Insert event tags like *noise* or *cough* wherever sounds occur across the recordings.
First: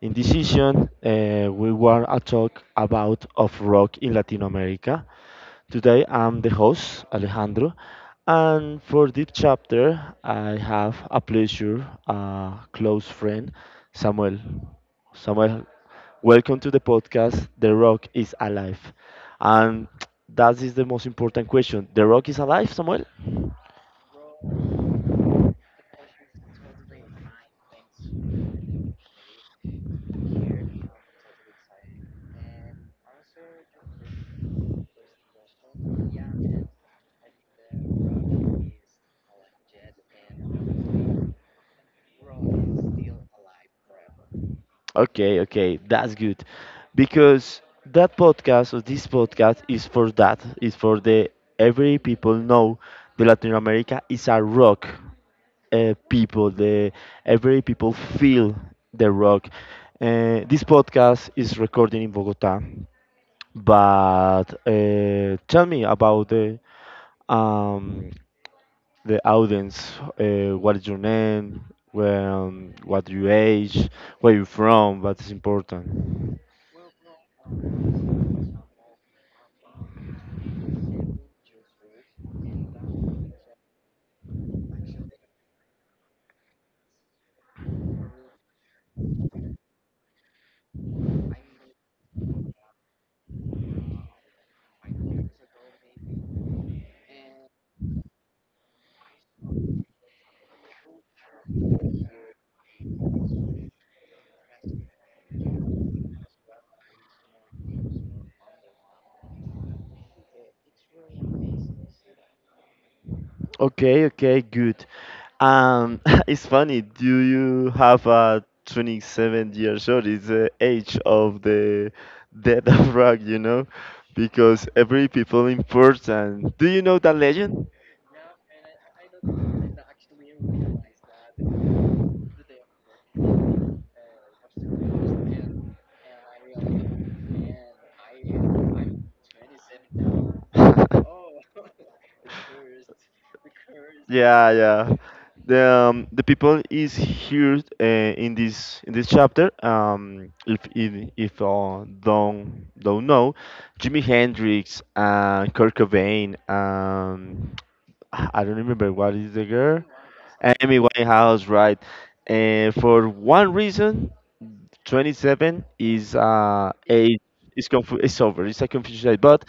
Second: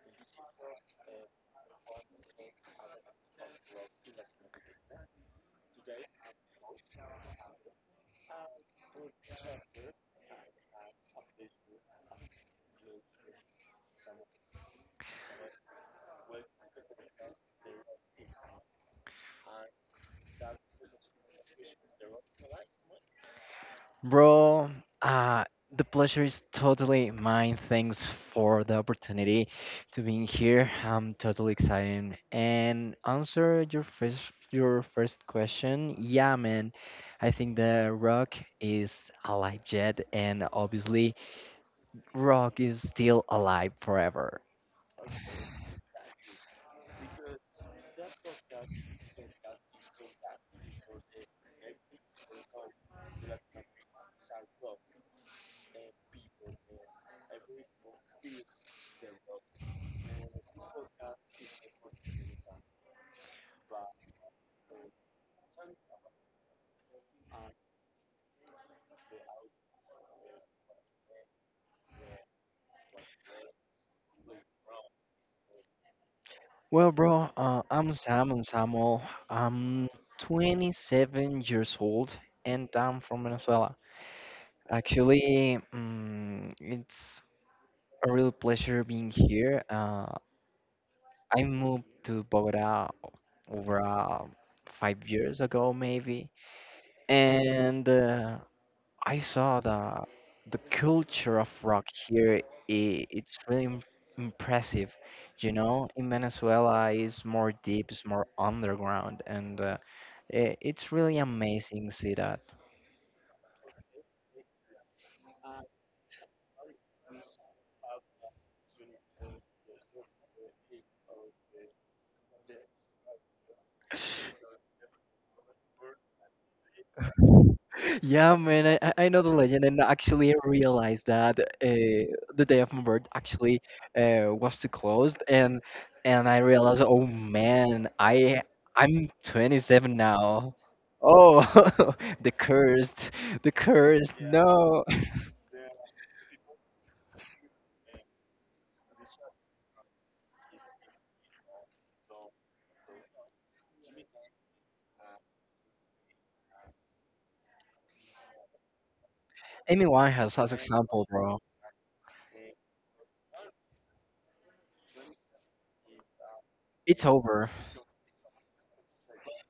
In this session, we want to talk about of rock in Latin America. Today, I'm the host Alejandro, and for this chapter, I have a pleasure, a close friend, Samuel. Samuel, welcome to the podcast. The Rock is Alive, and that is the most important question. The Rock is alive, Samuel. Bro, uh, the pleasure is totally mine. Thanks for the opportunity to being here. I'm totally excited. And answer your first question. Yeah, man. I think the rock is alive yet, and obviously rock is still alive forever. Okay, okay, that's good. Because that podcast or this podcast is for that. It's for the every people know the Latin America is a rock people. The every people feel the rock. This podcast is recorded in Bogota, but tell me about um, the audience. What is your name? Where, what your age? Where you from? What is important? Well, bro, I'm Sam and Samuel. I'm 27 years old, and I'm from Venezuela. Actually, it's a real pleasure being here. I moved to Bogota over 5 years ago, maybe, and I saw the culture of rock here. I It's really impressive. You know, in Venezuela, it's more deep, it's more underground, and it's really amazing to see that. Okay, okay, good. Um, *laughs* it's funny. Do you have a 27 years old? It's the age of the death of *laughs* rock, you know, because every people important. Do you know that legend? Yeah, man, I know the legend, and actually I realized that the day of my birth actually was too close, and I realized, oh man, I'm 27 now. *laughs* Oh, *laughs* the cursed, the cursed. Yeah, No, yeah. The people is here in this chapter. If don't know, Jimi Hendrix and Kurt Cobain. I don't remember what is the *laughs* girl. Amy Winehouse as Amy example, bro. Winehouse, right? And for one reason, 27 is It's age over. is it's over. It's a confusion age. But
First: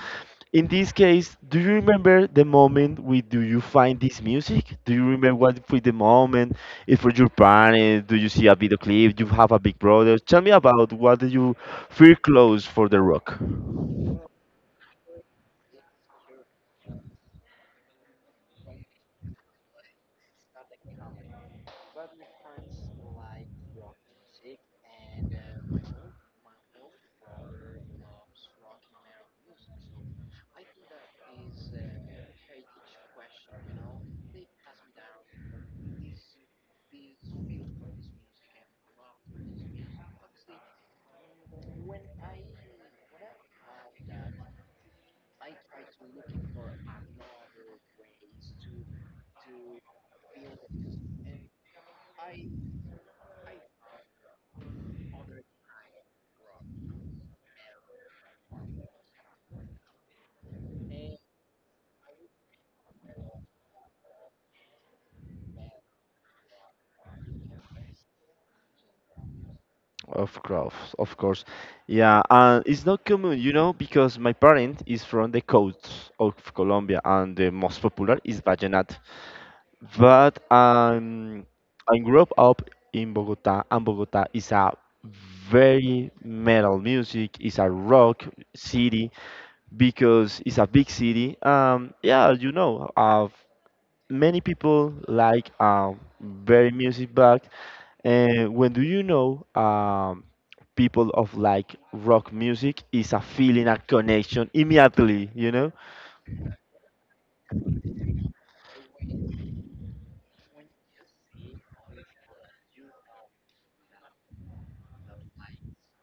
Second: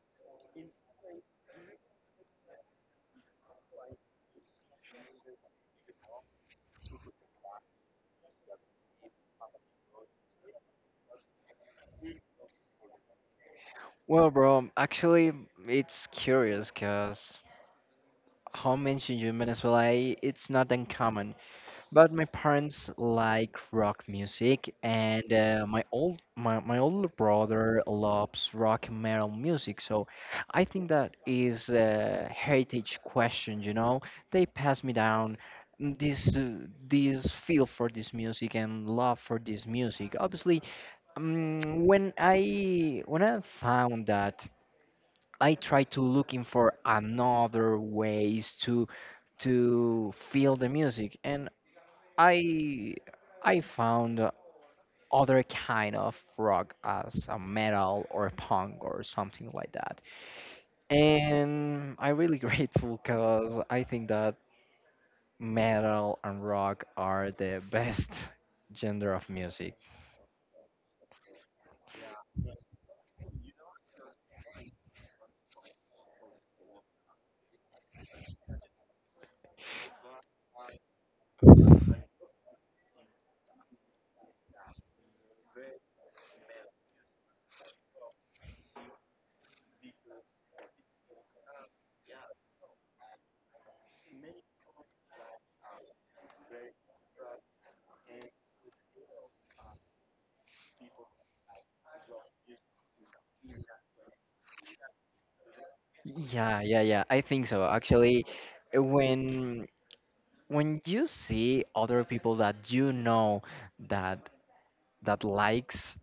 in this case, do you remember the moment we do you find this music? Do you remember what with the moment? Is for your parents? Do you see a video clip? Do you have a big brother? Tell me about what do you feel close for the rock? Well, bro, actually, it's curious, cause how mentioned you in Venezuela, it's not uncommon. But my parents like rock music, and my, older brother loves rock and metal music. So I think that is a heritage question. You know, they pass me down this this feel for this music and love for this music. Obviously, when I found that, I tried to looking for another ways to feel the music, and I I found other kind of rock as a metal or punk or something like that. And I'm really *laughs* grateful because I think that metal and rock are the best *laughs* genre of music. Of course, of course. Yeah, and it's not common, you know, because my parent is from the coast of Colombia and the most popular is vallenato. But I grew up in Bogota, and Bogota is a very metal music, it's a rock city because it's a big city. Yeah, you know, many people like very music, but and when do you know people of like rock music is a feeling, a connection immediately, you know? Yeah, yeah, yeah. I think so. Actually, when you see other people that you know that that likes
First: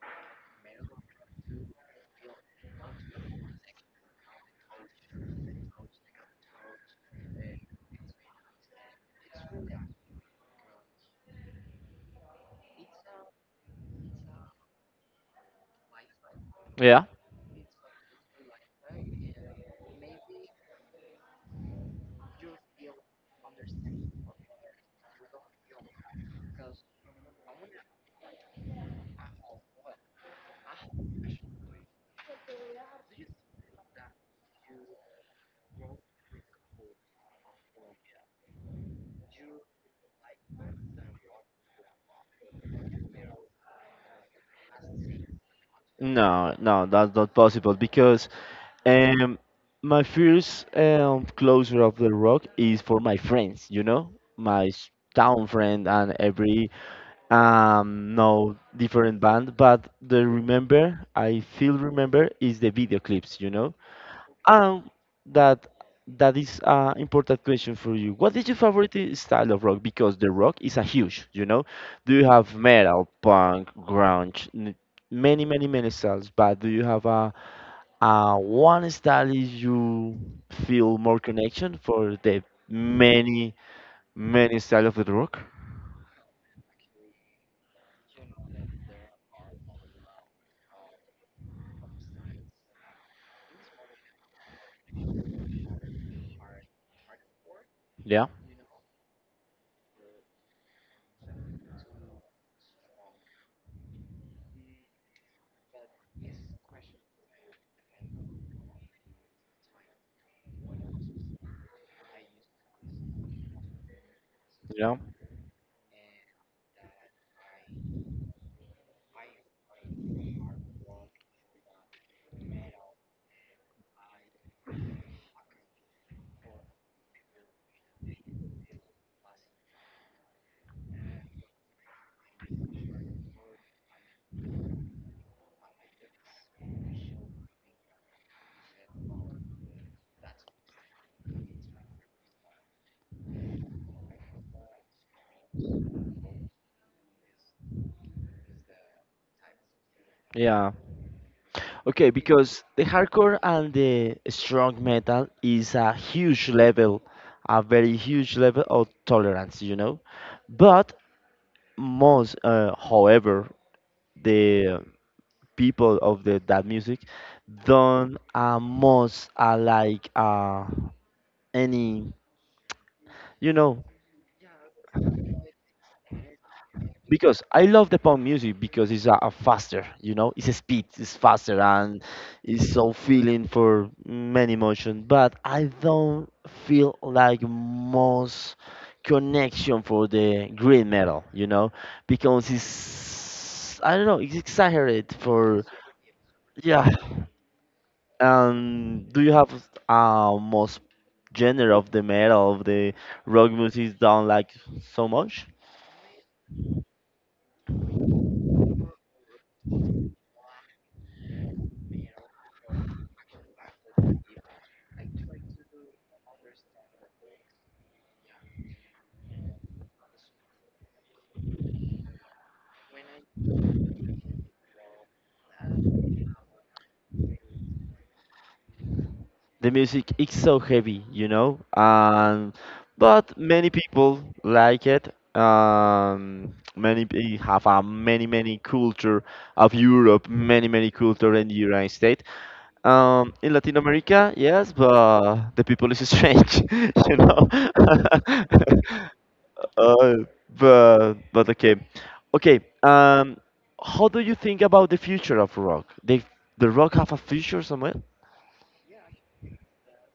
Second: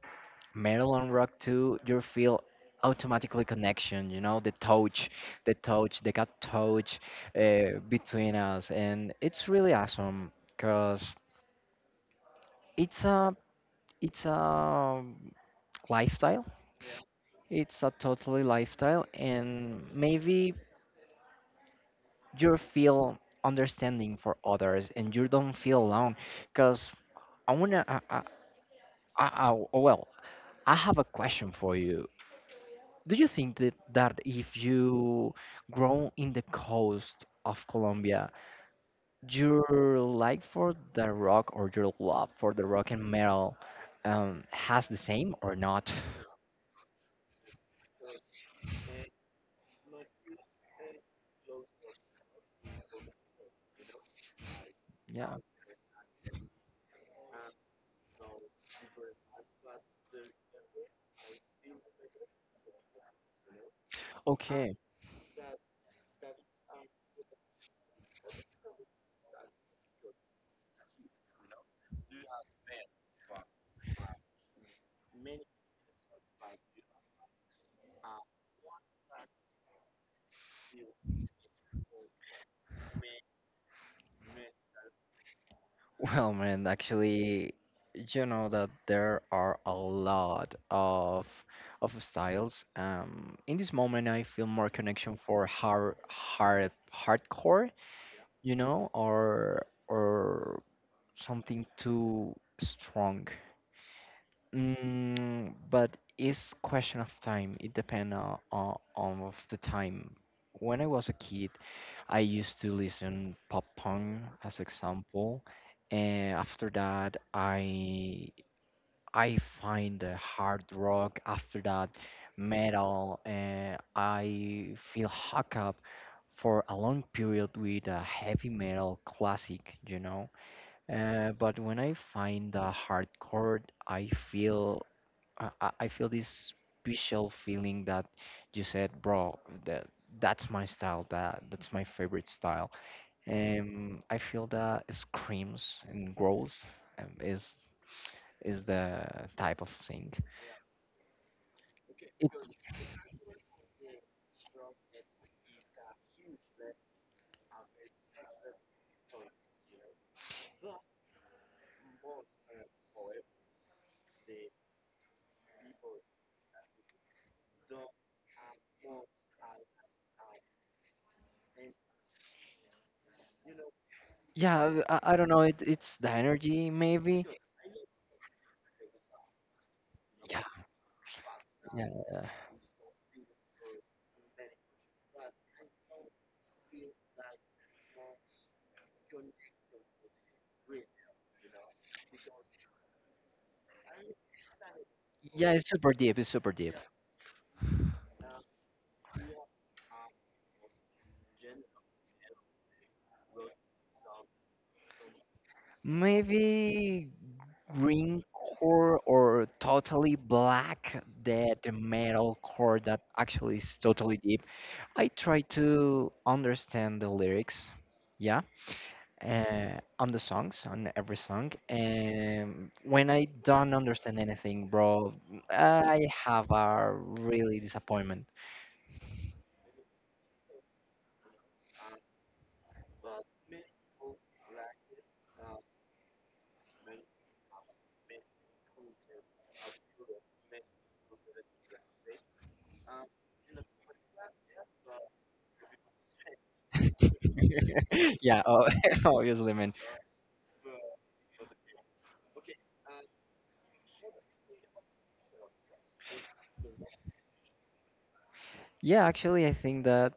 Metal Maryland rock too, you feel automatically connection, you know, the touch, the gut touch between us, and it's really awesome because it's a it's a lifestyle. Yeah. It's a totally lifestyle, and maybe you feel understanding for others, and you don't feel alone. Because I wanna, I- well, I have a question for you. Do you think that, if you grow in the coast of Colombia, your like for the rock or your love for the rock and metal has the same or not? No, no, that's not possible because um, my first closure of the rock is for my friends, you know, my s- Yeah. town friend and every no different band. But the remember, I feel remember is the video clips, you know, Okay. Um, that that is an important question for you. What is your favorite style of rock? Because the rock is a huge, you know. Do you have metal, punk, grunge, many, many, many styles? But do you have a one style is you feel more connection for the many, many style of the rock? Well, man, actually, you know that there are a lot of styles. In this moment, I feel more connection for hardcore, Yeah, you know, or something too strong. But it's question of time. It depends on, on of the time. When I was a kid, I used to listen pop punk as yeah, example, and after that, I find the hard rock. After that, metal, and I feel hook up for a long period with a heavy metal classic. You know but when I find the hardcore, I feel I feel this special feeling that you said, bro, that that's my style, that's my favorite style. I feel that screams and growls is the type of thing. yeah. Okay, because the hardcore and the strong metal is a huge level, a very huge level of tolerance, you know. But most, however, the people of the that music don't most like any, you know, Yeah, I don't know. It's the energy, maybe. because I love the pop music because it's a faster, you know, Yeah, it's a speed, it's faster yeah, and it's so feeling for many emotion. But I don't feel like most connection for the green metal, you know, because it's I don't know, it's exaggerated yeah. for It's super deep. It's super deep. yeah. Do you have most genre of the metal of the rock music down like so much? Maybe green core or totally black the metal core that actually is totally deep. I try to understand the lyrics, yeah, on the songs, on every song, and when I don't understand anything, bro, I have a really disappointment. The music is so heavy, you know, but many people like it. Have a many many culture of Europe, many many culture in the United States. In Latin America, yes, but the people is strange, *laughs* you know. *laughs* Yeah. Oh, *laughs* obviously, man. *laughs* uh, but okay, okay. How do you think about the future of rock? They the rock have a future somewhere? Yeah, actually I think that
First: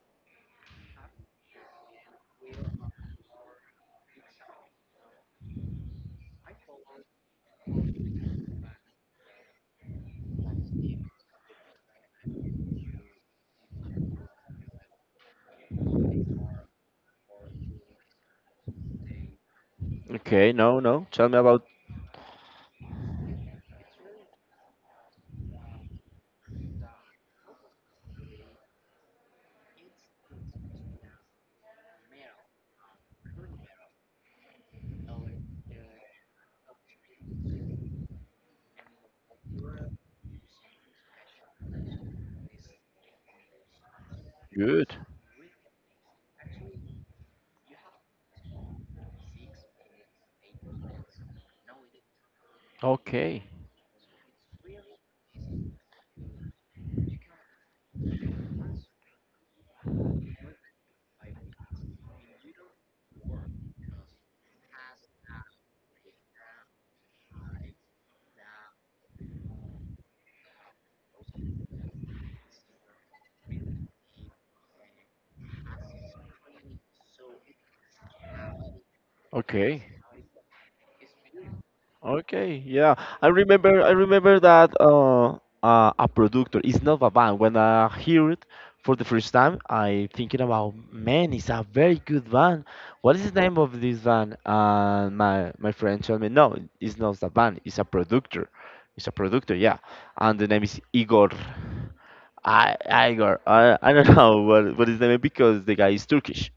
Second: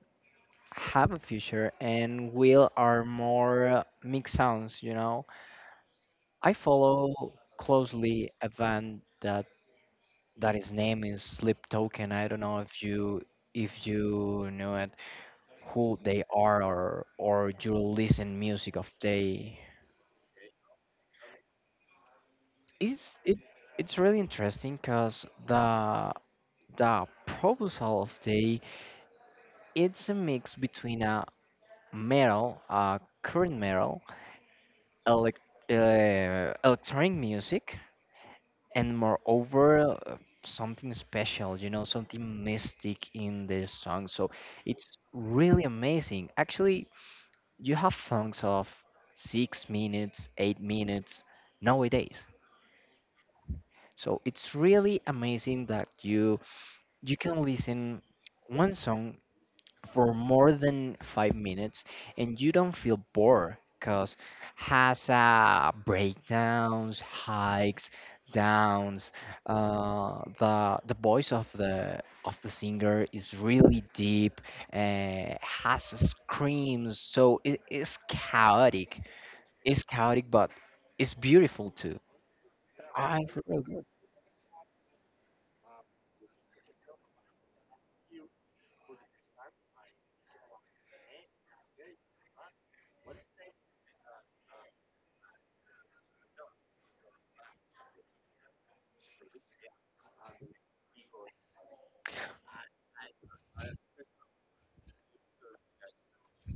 have a future and will are more mixed sounds, you know. I follow closely a band that his name is Sleep Token. I don't know if you know it, who they are, or you listen music of they. Okay, no, no. Tell me about It's it it's really interesting because the proposal of they, it's a mix between a metal, a current metal, elec electronic music, and moreover something special, you know, something mystic in the song. So it's good. really amazing. Actually, you have songs of 6 minutes, 8 minutes nowadays. Okay. So it's really amazing that you can listen one song for more than 5 minutes and you don't feel bored because has breakdowns, hikes, downs. The voice of the singer is really deep. Has screams, so it is chaotic. It's Okay. chaotic, but it's beautiful too. Okay. Yeah. I I really remember good. I remember that a productor is not a band. When I hear it for the first time, I thinking about man, it's a very good band. What is the name of this band? And my friend told me, no, it's not a band. It's a productor. It's a productor, yeah. And the name is Igor. I Igor. I don't *laughs* know what is the name because the guy is Turkish.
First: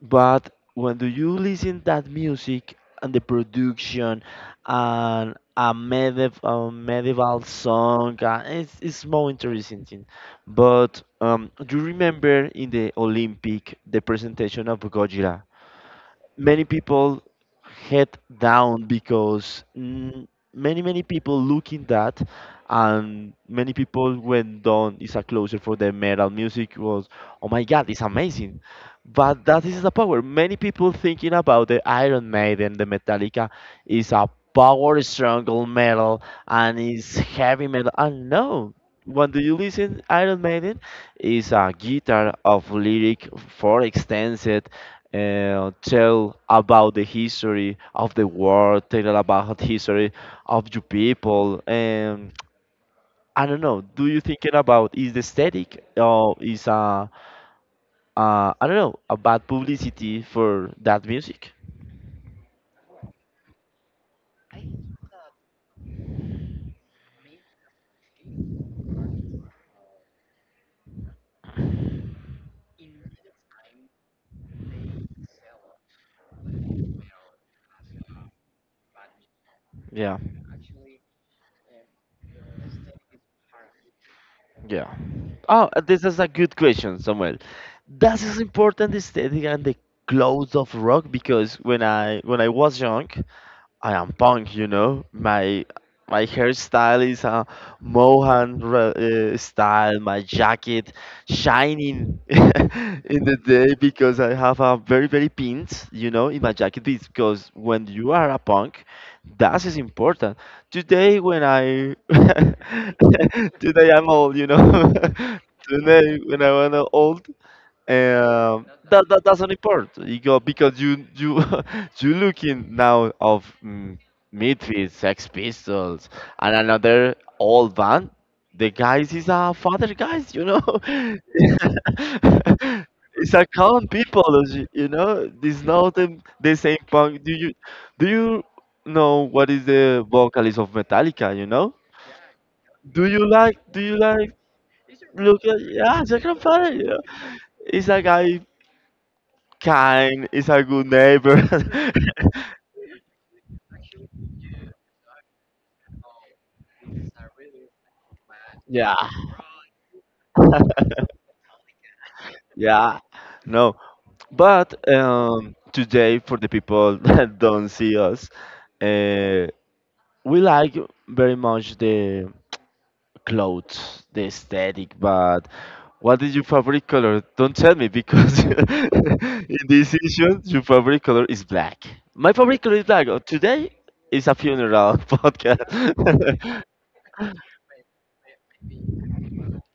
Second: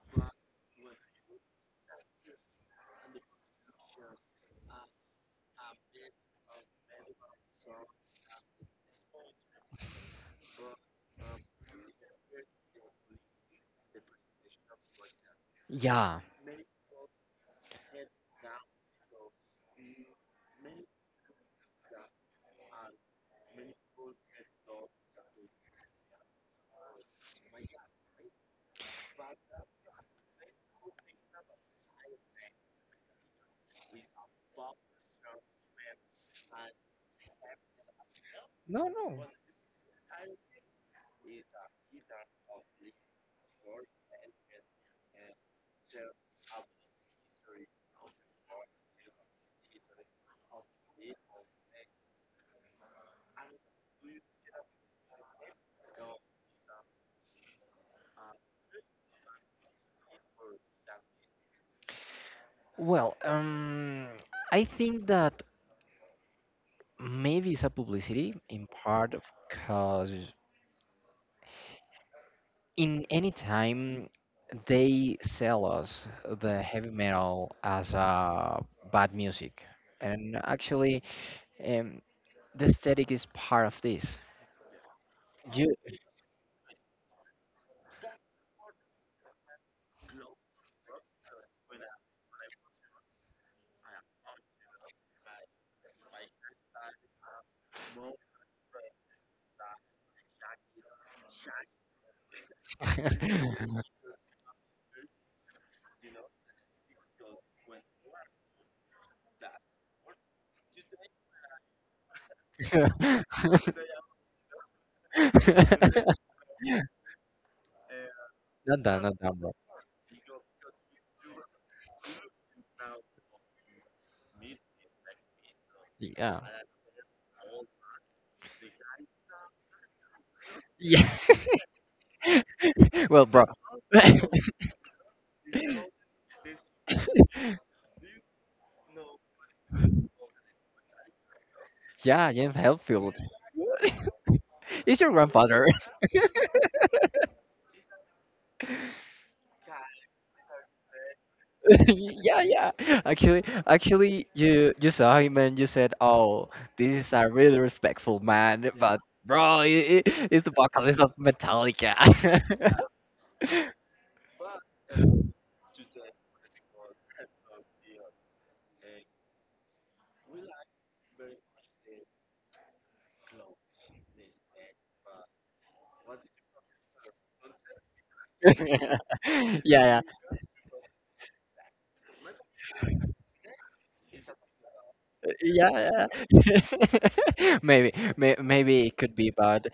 But when do you listen that music and the production and a medieval song, it's more interesting thing. But do you remember in the Olympic the presentation of Godzilla? Yeah. Many people head down because many many people look in that and many people went down is a closure for the metal music was oh my god, it's amazing, but that is the power many people thinking about the Iron Maiden, the Metallica is a power struggle metal and is heavy metal and no No, no. when do you listen Iron Maiden is a guitar of lyric for extended tell about the history of the world, tell about history of your people. And I don't know. Do you think it about is the static or is a I don't know a bad publicity for that music? Well, I think that maybe it's a publicity in part because in any time they sell us the heavy metal as bad music, Yeah, and actually, um, the aesthetic is part of this. yeah. Oh, You, this is a good question, Samuel. That is important the aesthetic and the clothes of rock because when I was young, I am punk, you know. My hairstyle is a Mohan style. My jacket shining *laughs* *laughs* in the not day because I have a very very pins, you know, in my jacket because when you are a punk, that is important. Today when I *laughs* today I'm old, you know. *laughs* today when I am old, um, that not that done, doesn't bro. import. You go because you *laughs* you looking now of Midfield, Sex Pistols, Yeah, and another old band. The guys is a father guys, you know. yeah. *laughs* *laughs* Well, it's bro. a common people, *laughs* you know. This now them the same punk. Do you know what is the vocalist of Metallica? You know. Yeah, James Do Hetfield. you *laughs* like? Do you like? It's your Look at grandfather. yeah, it's a grandfather. You know? It's a guy kind is a good neighbor. *laughs* *laughs* Yeah, yeah. Actually, you saw him and you said, "Oh, this is a really respectful man," yeah, but bro, I it's the vocalist of Metallica. yeah. No, *laughs* but today for the people *laughs* that don't see us, uh, we like very much the clothes, the aesthetic. But what is your favorite color? Don't tell me because *laughs* Yeah, in this yeah, issue, your favorite color is black. My favorite color is black. Today is a funeral *laughs* yeah. podcast. *laughs* Yeah. *laughs* Maybe it could be, but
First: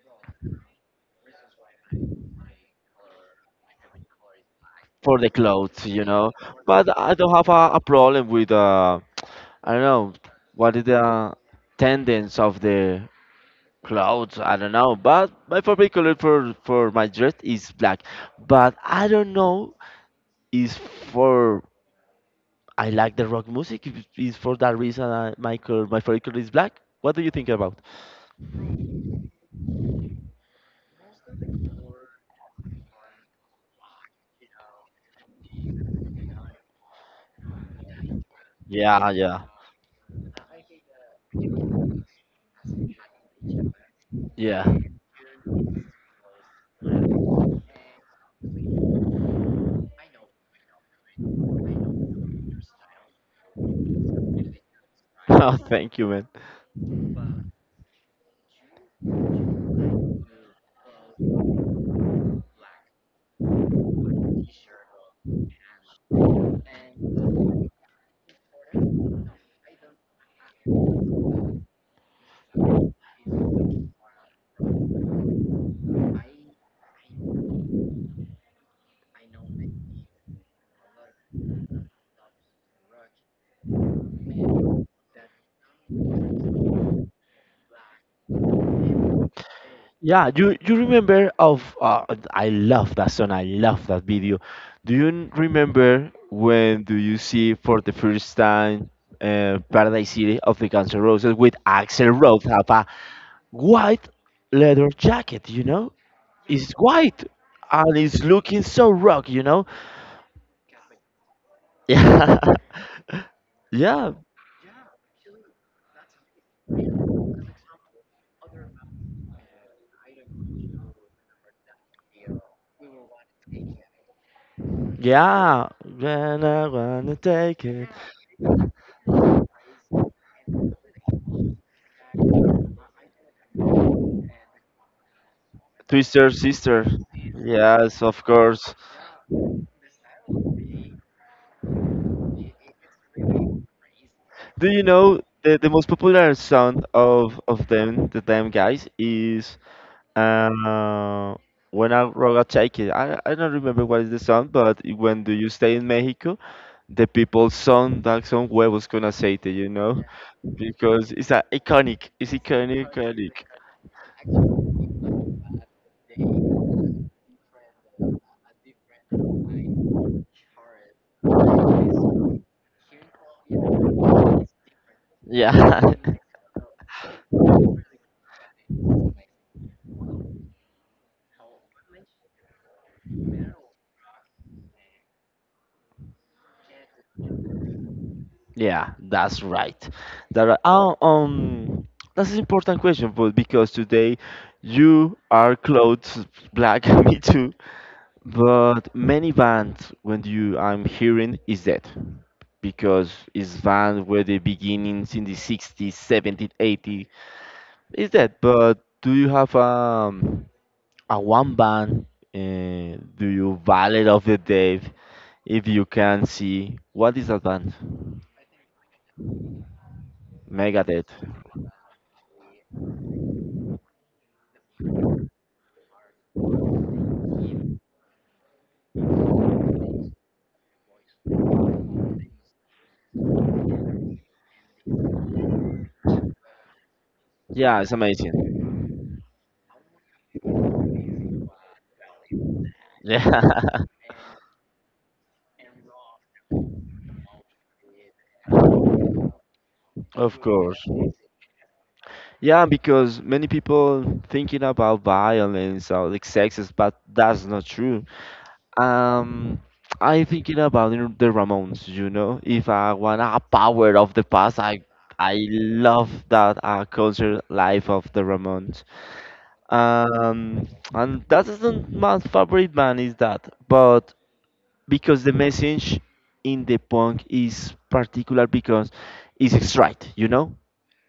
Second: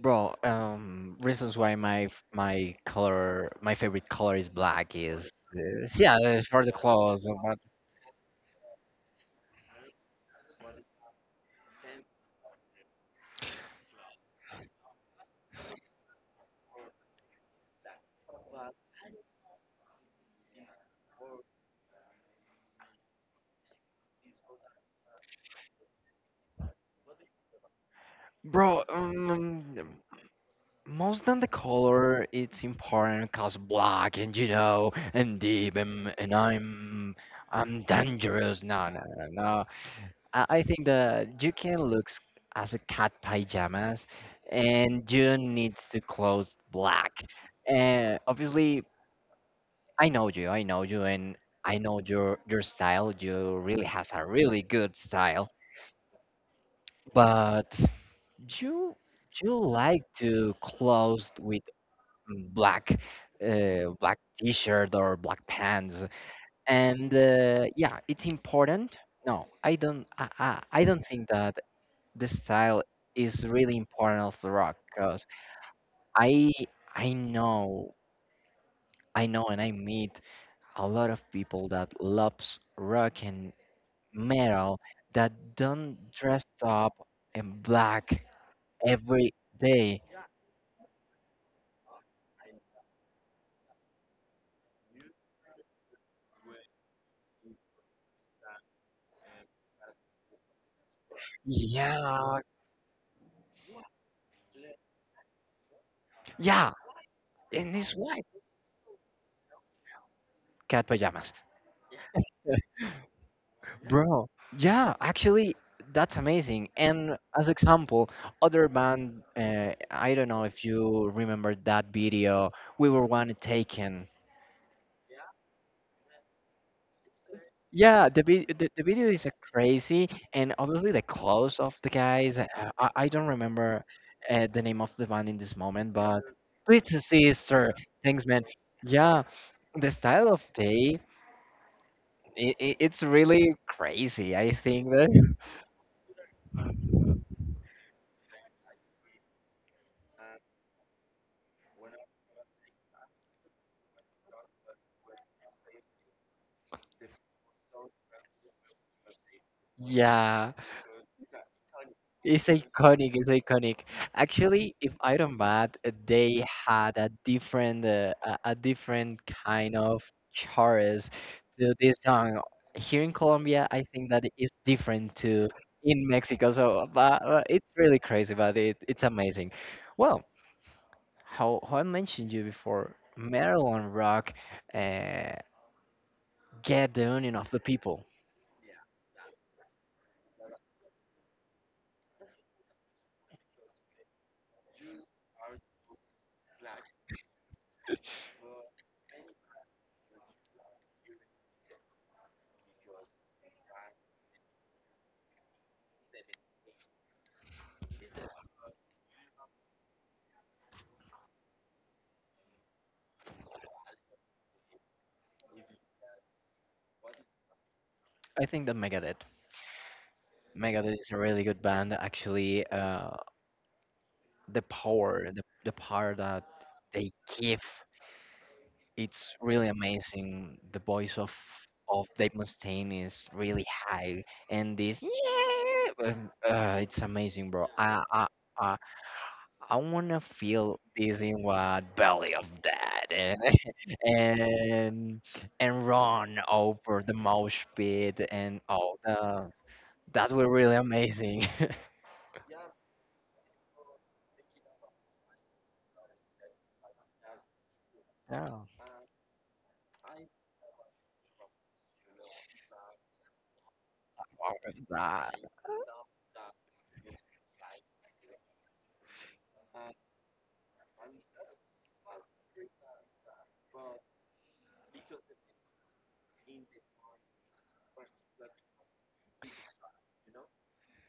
bro, reasons why my color, my favorite color is black for is, the clothes, you yeah, know. it's for the But I clothes, don't have but a problem with I don't know what is the tendency of the clothes. I don't know. But my favorite color for my dress is black. But I don't know is for I like the rock music. Is for that reason I, my color my favorite color is black. What do you think about? bro, Most than the color, it's important cause black and you know and deep, and I'm dangerous. No, no, Yeah, no, no, yeah, no. I think that you can look as a cat pajamas, yeah. *laughs* and you need to close black. And obviously, I know you. I know you, and I know your style. You really has a really good style, Oh, thank you, man. but you you like to close with black black t-shirt or black pants, and yeah, it's important. No, I don't think that the style is really important of the rock, because i i know I know and I meet a lot of people that loves rock and metal that don't dress up in black every day. Yeah, you remember of I love that song. I love that video. Do you remember when do you see for the first time Paradise City of the Guns N' Roses with Axel Yeah, Rose have a white leather jacket? You know, yeah. it's white And it's and it's white looking so rock. You know, cat pajamas. *laughs* yeah, yeah, Bro, yeah, actually, that's amazing. And as example, other band, I don't know if you remember that video. We were one taken. yeah. When I wanna take it, Yeah, the, the video is crazy, and obviously the clothes of the guys. I don't remember the name of the band in this moment, but Twister Sister. sweet sister, Yes, of thanks, man. course. Yeah, the style of they, it's really crazy. I Do you think that. know *laughs* the most popular sound of them the them guys is uh when I rock a check it. I don't remember what is the sound, but when do you stay in Mexico, the people sound that song where was gonna say it? You know, Yeah. because it's a iconic, it's It's iconic, iconic. It's iconic. iconic. Actually, if I don't bad, they had a different, a different kind of chorus to this song. Here in Colombia, I think that it's different to Yeah. in Mexico. So, but it's really crazy, but it's amazing. Well, *laughs* how I mentioned you before, Maryland rock, uh, get the union of the people. Yeah, that's right. That right. Oh, that's an important question, but because today you are clothes black, *laughs* me too. But many bands, when you I'm hearing, is that because it's band where the beginnings in the 60s, 70s, 80s is that. But do you have a one band? Do you valid of the day if you can see what is that band? I think that Megadeth. Megadeth is Megadeth. a really good band, actually. The power, the power that they give. It's really amazing. The voice of Dave Mustaine is really high, and this yeah, it's amazing, bro. Yeah, it's amazing. I, I wanna feel this in what belly of that, and Yeah. *laughs* *laughs* and and run over the mouse pit, and oh, that Of was really course. amazing. *laughs* Yeah, because many people thinking about violence or like sexes, but that's not true. Yeah, wow, Um, I thinking about the Ramones, you know. If I want a power of the past, I that, I love that culture life of the Ramones. Um, and that isn't my favorite band is that, but because the message in the punk is particular because it's straight, you know.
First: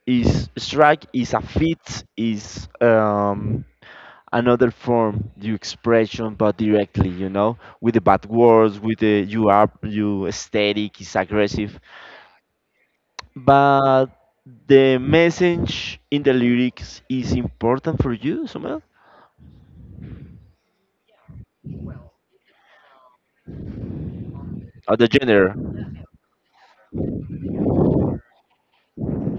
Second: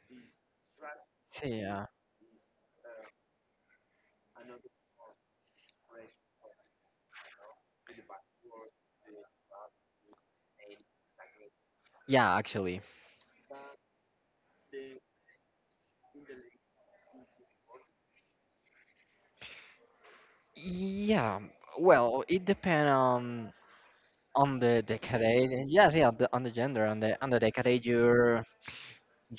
Is strike is a yeah, fit is another form you expression but directly you know with the bad words with the you are you aesthetic is aggressive yeah, actually. but the message in the lyrics is important for you somehow Yeah, well, it depends on the or the decade. genre Yes, yeah, on the gender, on the decade,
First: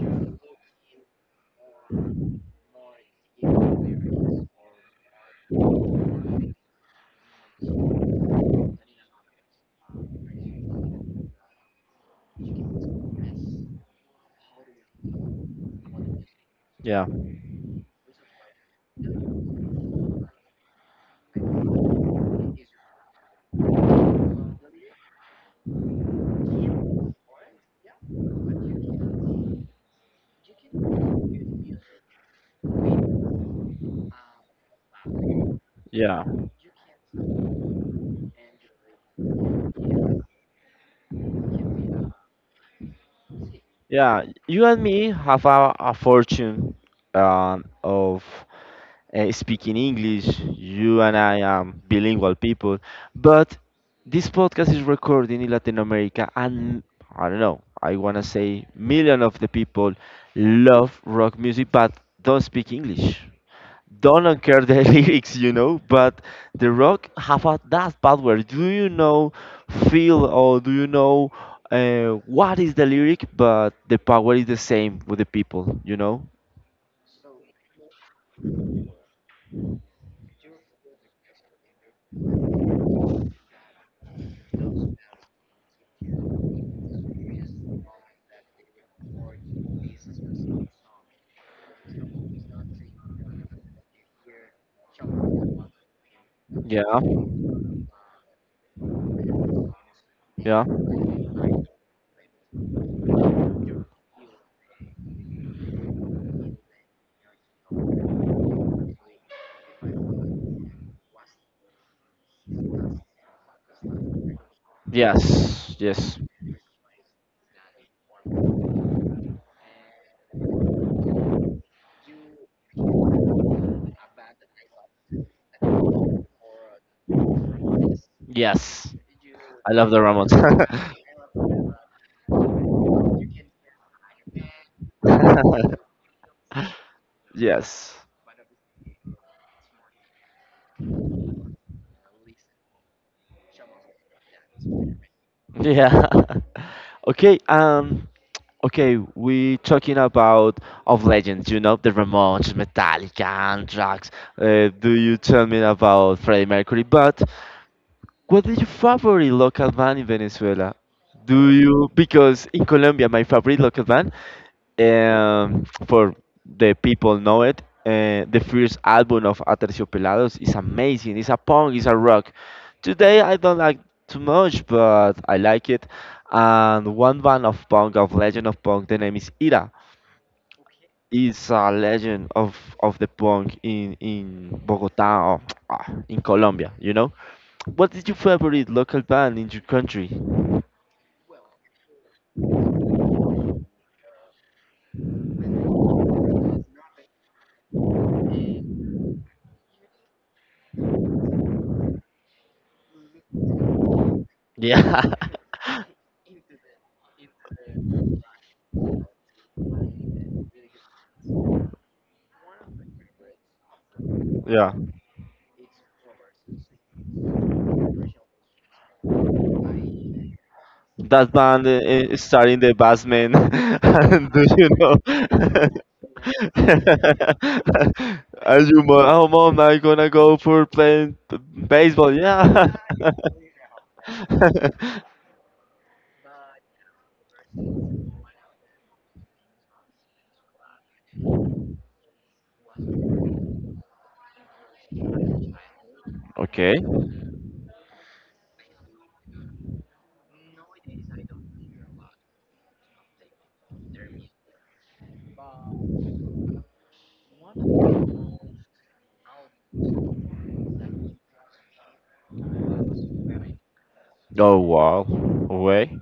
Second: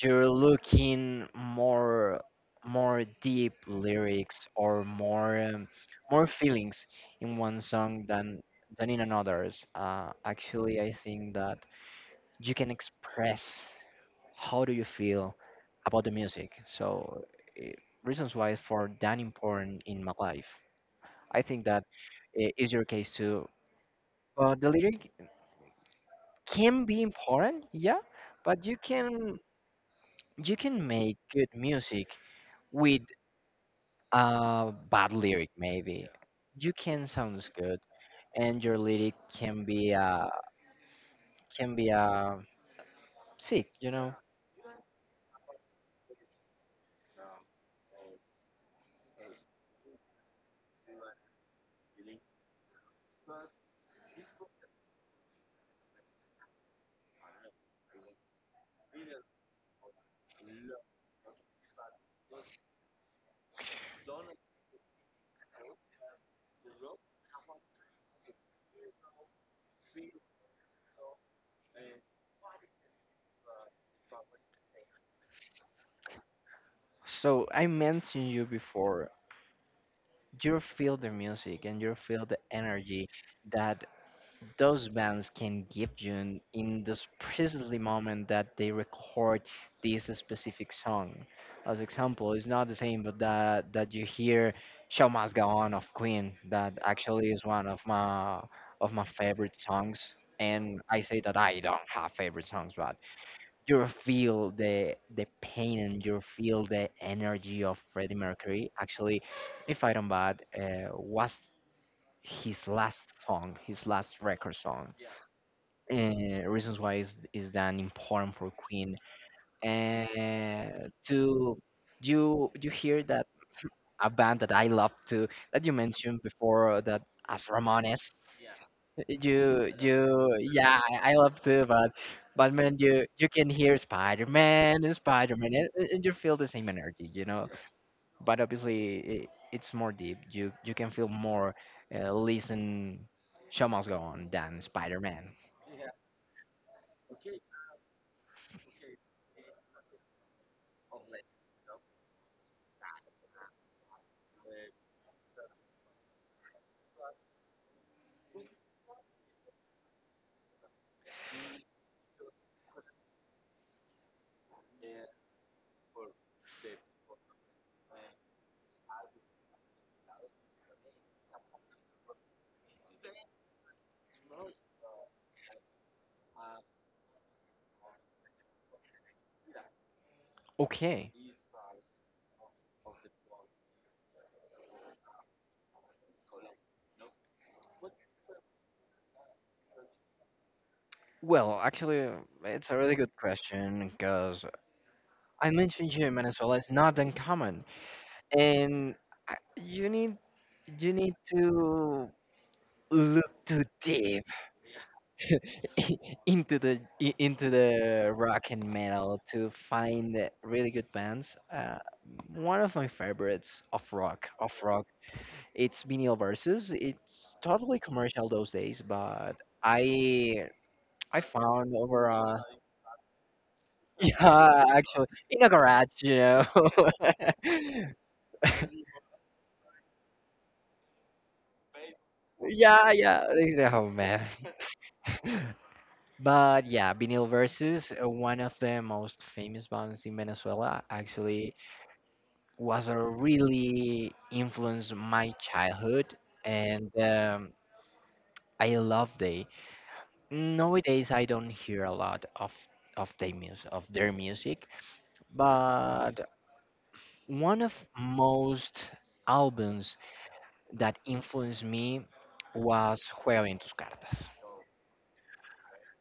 you're looking more deep lyrics or more more feelings in one song than in another's. Actually, I think that you can express how do you feel about the music. yeah So, eh, reasons why for that important in my life. I think that is your case too. The lyric can be important, yeah, but you can make good music with a bad lyric maybe. yeah You can sounds good, and your lyric can be can be uh sick, you know. yeah you and me have a fortune of speaking English. You and I are bilingual people, but this podcast is recording in Latin America, and I don't know. I wanna say million of the people love rock music, but don't speak English. Don't care the *laughs* lyrics, you know. But the rock have a, that power. Do you know feel or do you know what is the lyric? But the power is the same with the people, you know. So I mentioned you before. You feel the music and you feel the energy that those bands can give you in this precisely moment that they record this specific song. As example, it's not the same, but that you hear "Show Must Go On" of Queen. That Yeah, actually is one of my favorite songs. yeah. And I say that I don't have favorite songs, but you feel the pain and you feel the energy of Freddie Mercury. Actually, if I don't bad, was his last song, his last record song, Yes, yes, reasons why is that important for Queen. And to you hear that a band that I love to that you mentioned before that as Ramones. yes. You I love the Ramones. you Yeah, I love too, but man you can hear Spider Man and Spider Man, and you feel the same energy, you know. *laughs* Yes. But obviously it's more deep. You can feel more. Listen, show must go on than Spider Man. Yeah. *laughs* Okay. Okay, we talking about of legends, you know, the Ramones, Metallica, Anthrax. Do you tell me about Freddie Mercury? But what is your favorite local band in Venezuela? Do you because in Colombia my favorite local band, for the people know it, the first album of Aterciopelados is amazing. It's a punk, it's a rock. Today I don't like too much, but I like it. And one band of punk of legend of punk, the name is Ira. Okay. Is a legend of the punk in Bogota or *tsk* ah, in Colombia, you know. What is your favorite local band in your country? Well, actually, it's a really good question because I mentioned gym in Venezuela is not uncommon, and I- you need you need to look too deep Yeah. *laughs* *laughs* into into the rock and metal to find the really good bands. One of my favorites of Yeah, rock it's Vinyl Versus. It's totally commercial those days, but I I that band found over a starring the bassman. *laughs* And do yeah, you actually, in a know? garage, you know. *laughs* *laughs* Are you mom? Oh, mom, I gonna go for playing baseball. Yeah. Yeah, yeah. *laughs* Oh man. *laughs* *laughs* But yeah, vinyl versus one of the most famous bands in Venezuela actually was a really influenced my childhood Okay. and I love they. Nowadays I don't hear a lot of their music, but one of most albums that influenced me was Juega Bien Tus Cartas. Oh wow. Away.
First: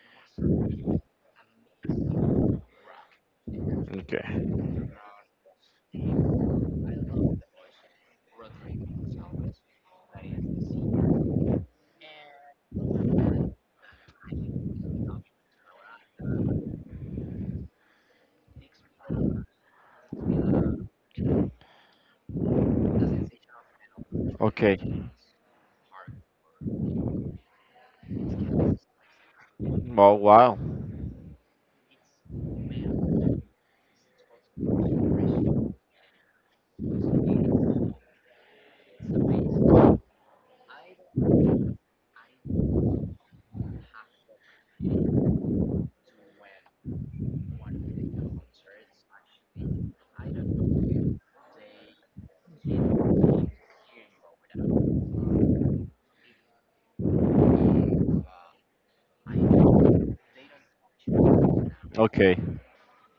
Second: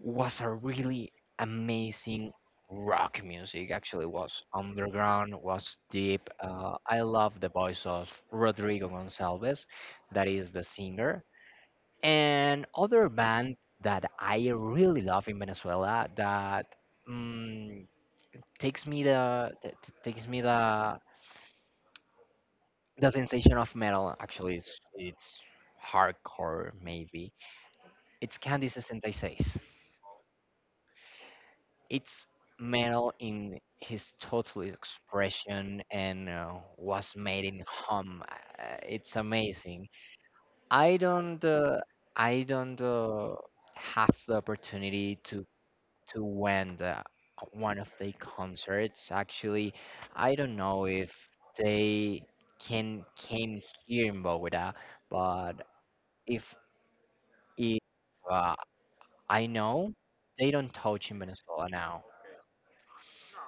Was a really amazing rock music. Actually, was Okay. underground, was deep. I love the voice of Rodrigo Gonçalves, that is the singer. And other band that I really love in Venezuela that mm, takes me takes me the sensation of metal. Actually, Okay. it's hardcore maybe it's Candy 66. Oh wow. It's metal in his total expression and was made in home. It's amazing. I don't uh, I don't have the opportunity to went one of their concerts. Actually, I don't know if they can came here in Bogota, but if if uh, I know, they don't touch in Venezuela now. Okay.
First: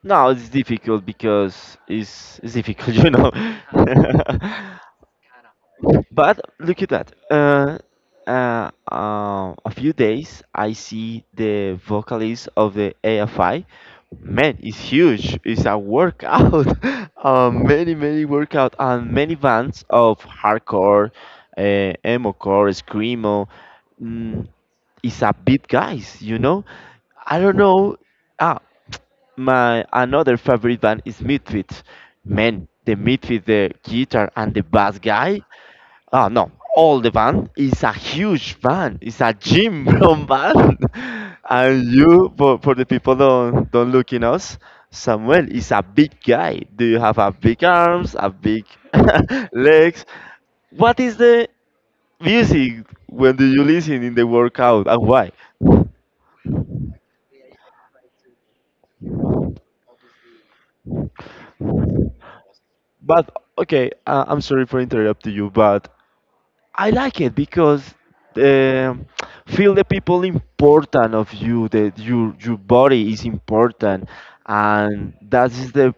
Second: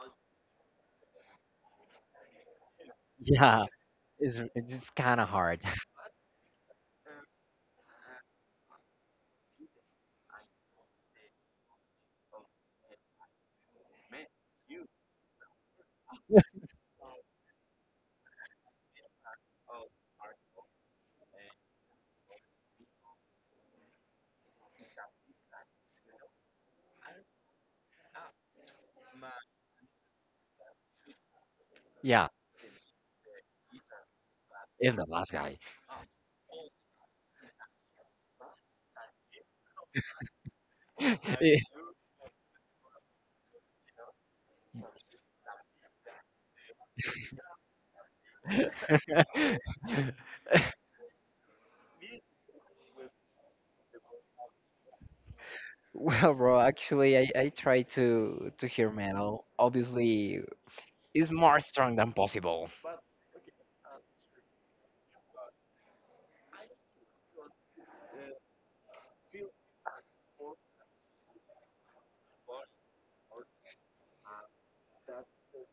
No, it's difficult because it's difficult, *laughs* you know. Yeah, *laughs* it's kind of hard. *laughs* But look at that. A few days, I see the vocalist of the AFI. Man, it's huge. It's a workout. *laughs* Many, many workout and many bands of hardcore, emo core, screamo. Mm, it's a big guys, you know. I don't know. Ah, my another favorite band is Midfit. Yeah, Man, the Midfit, the guitar and the bass even the guy. last guy. Oh no, all the van is a huge van. It's a gym room *laughs* van, *laughs* and Eh, you for the people don't look in us. Samuel is a big guy. Do you have a big arms, a big *laughs* legs? *laughs* What is the music when do you listen in the workout and why? well, bro, actually, I try to hear metal. Obviously, it's more strong than possible. But okay, I'm sorry for interrupting you, but I like it because um feel the people important of you, that your body is important, and that is the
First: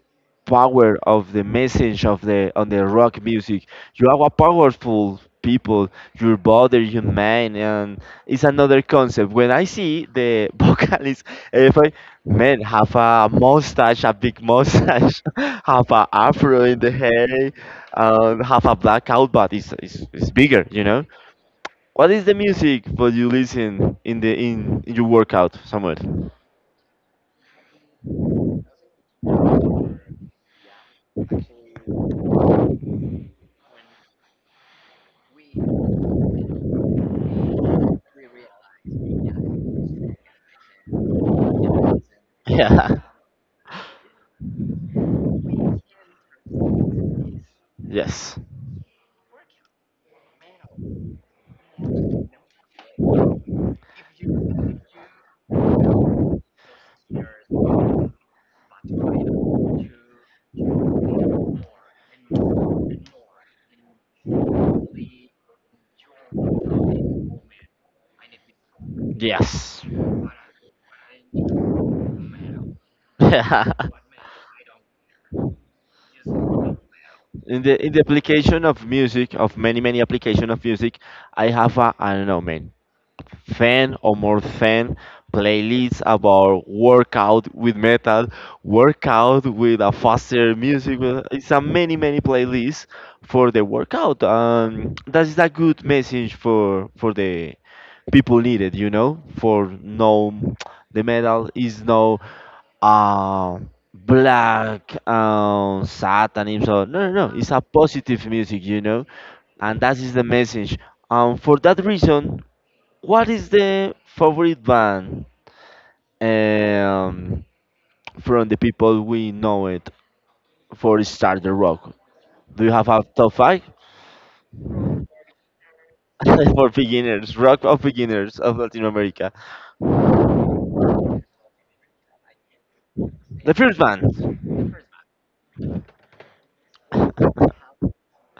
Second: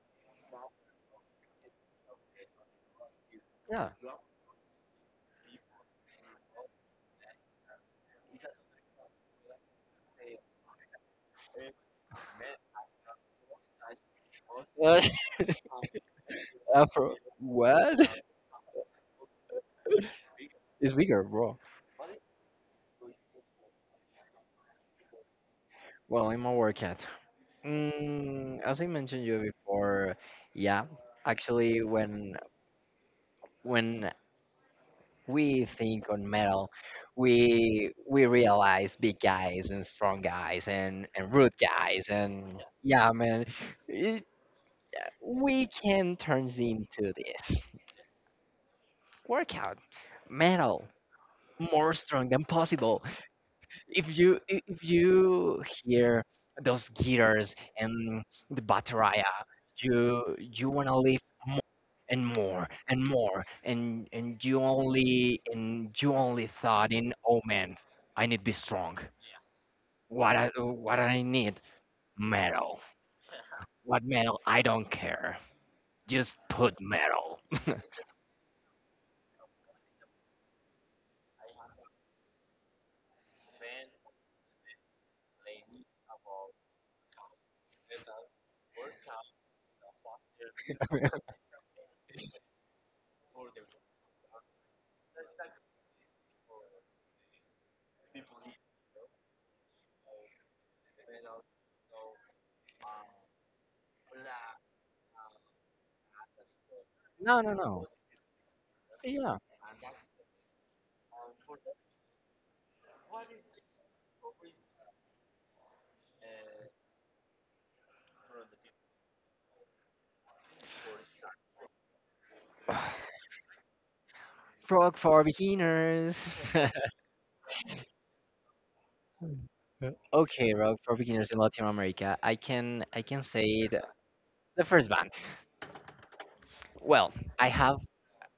power of the message of the on the rock music. Yeah. You are a powerful people, your body, your mind, and it's another concept. When I see the *laughs* vocalist, if I man have a mustache, a big Uh, mustache, *laughs* have a afro *laughs* in the afro, hair, what? *laughs* Have a blackout, but it's bigger, you It's know. bigger, bro. What is the music but you listen in the in your workout, Well, Samuel? I'm a workout. Mm, as I mentioned you before, yeah. Actually, when we think on metal, we realize big guys and strong guys and rude guys and Yeah. yeah, man, it, we can turn into this Yes, workout metal more strong than possible. If you if you hear those guitars and the bateria, you wanna live more and more and more, and you only and you only thought in, oh man, I need to be strong. yes. What I need metal. *laughs* What metal? I don't care. Just put metal. In the in the application of music of many many application of music, I have a I don't know man. Fan or more fan playlists about workout with metal, workout with a faster music. It's a many many playlists for the workout. That is a good message for the people needed. You know, for no the metal is no uh, black satanism. So no no no, No, it's no, a no. positive music. You So know, yeah, and that is the message. For that reason, what is the favorite band um, from the people we know it for starter rock? Do you have a top five rock for beginners. *laughs* for *laughs* beginners, rock of beginners of Latin America? Okay, rock for beginners in Latin America. I can say The it first band, the first band. Well, I *laughs* have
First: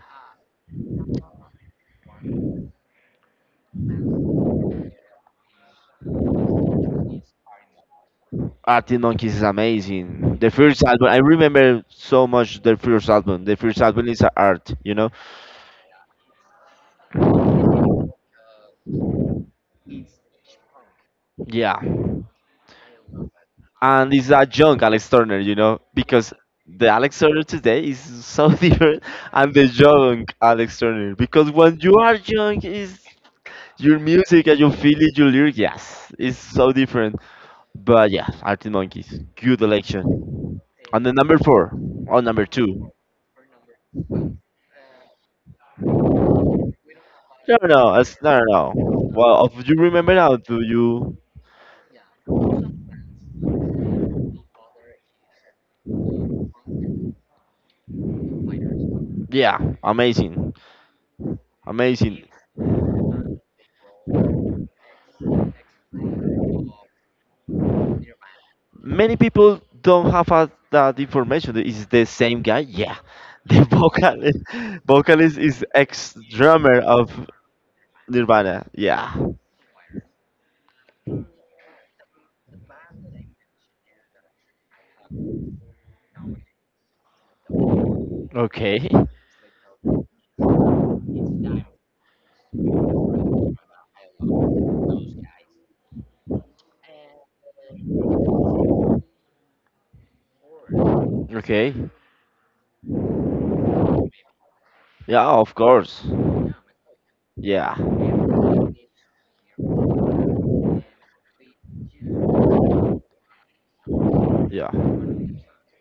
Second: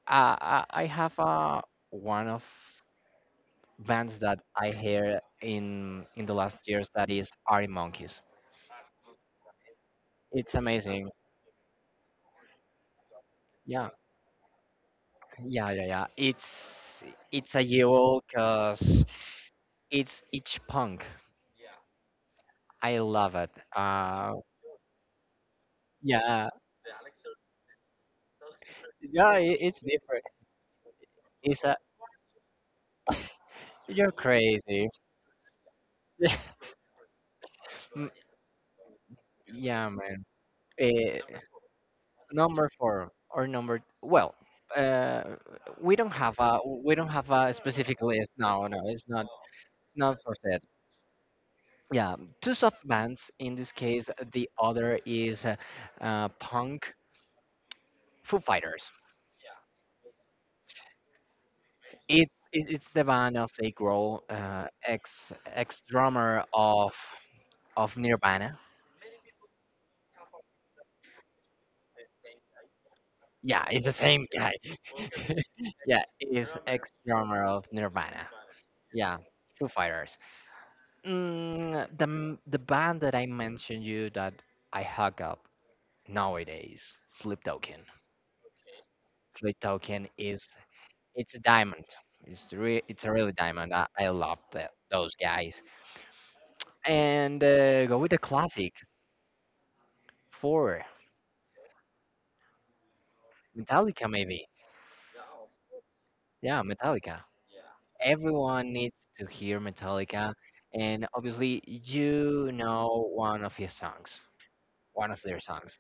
I have one of bands that I hear in the last years that is Arctic Monkeys. Arctic Monkeys is amazing. The It's first album, amazing. I remember so much. The first Yeah, album is a art, you know. Yeah. It's a jewel because it's punk. Yeah. I love it. And it's Uh, a young Alex Turner, you know, because yeah, the Alex Turner today is so *laughs* different yeah. and the It's different. young Alex Turner. Because It's a when you are young, is your you're music and your crazy. feeling, your lyrics, yes, it's *laughs* so different. Mm, But yeah, Arctic Monkeys, good yeah, man. election. On the Eh, number four, or number number two. four or number well uh, we don't have a No, we don't have a no, no, specific it's, list, no, no, no, no, it's no. not Well, if you remember not for now, that, do you? yeah, two soft bands in this case the other is punk Foo Fighters, Yeah, amazing, amazing. It's the band of Dave Grohl, ex drummer of Nirvana. Many people don't have a, that information. Is the same guy? Yeah, *laughs* the Yeah, it's the same vocalist, guy. vocalist is Yeah, ex is drummer ex of drummer of Nirvana. Nirvana. Yeah. Yeah, Foo Fighters. Mm, the band that I mentioned you that I hug up nowadays, Sleep Token. Okay. Sleep Token is it's a diamond. It's a really diamond. I love that those guys. And go with the classic four Okay. Metallica maybe. Yeah, of course. Yeah, Metallica. Yeah, Everyone needs to hear Metallica, and obviously you know yeah. one of their songs.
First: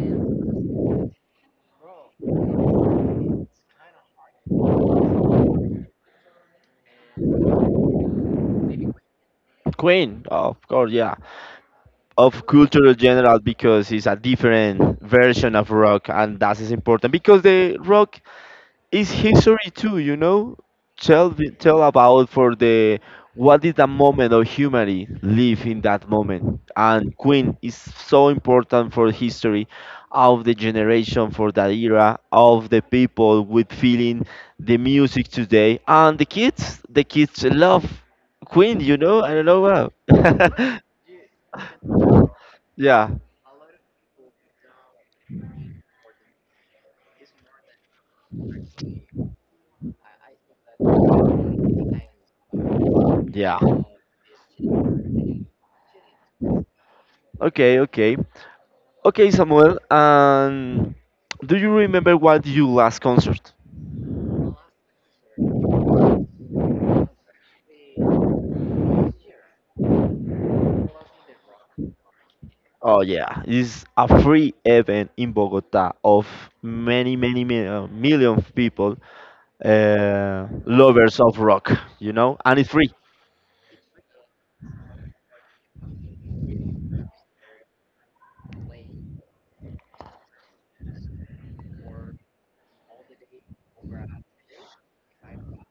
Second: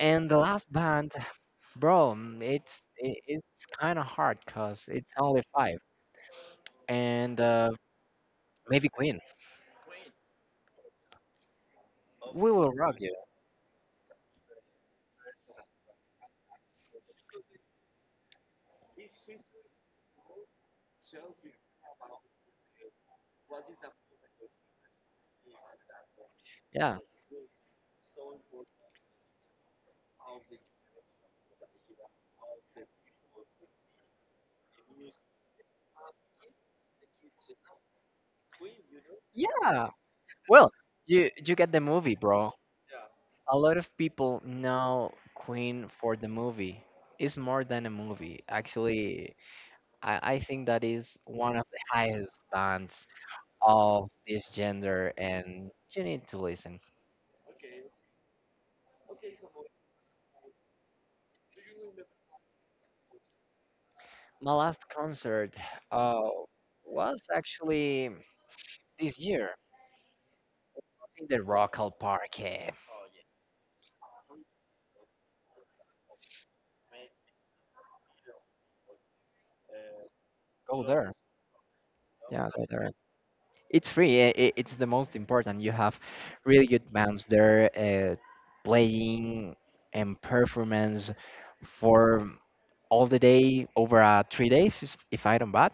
And the last band bro, mm, it's kind of hard because it's only five, and maybe Queen. Queen, of course. Yeah, of We will cultural rock you. general because it's a different version of rock, and that is important because the rock it's history too, you know. Tell about for the what is the moment of humanity live in that moment, Yeah, and Queen is so important for history of the generation for that era of the people with feeling the music today and the kids love Queen, you know. I don't know yeah. Well, why. You get the movie, bro. *laughs* Yeah, A lot of people know Queen for the movie. It's more than a movie. Actually, I think that is one of the highest bands yeah. of this gender, and you need to listen. Okay, okay. Okay, Samuel, and do you remember what your last concert? My last concert, uh, was actually this year. In the Rockall Park. Eh, Oh yeah, it's a free event in Bogota of many, many, many million of people, go there. lovers of rock, you know, Yeah, and go it's there. free. It's free. It's the most important. You have really good bands there playing and performance for all the day over 3 days, if I don't bad.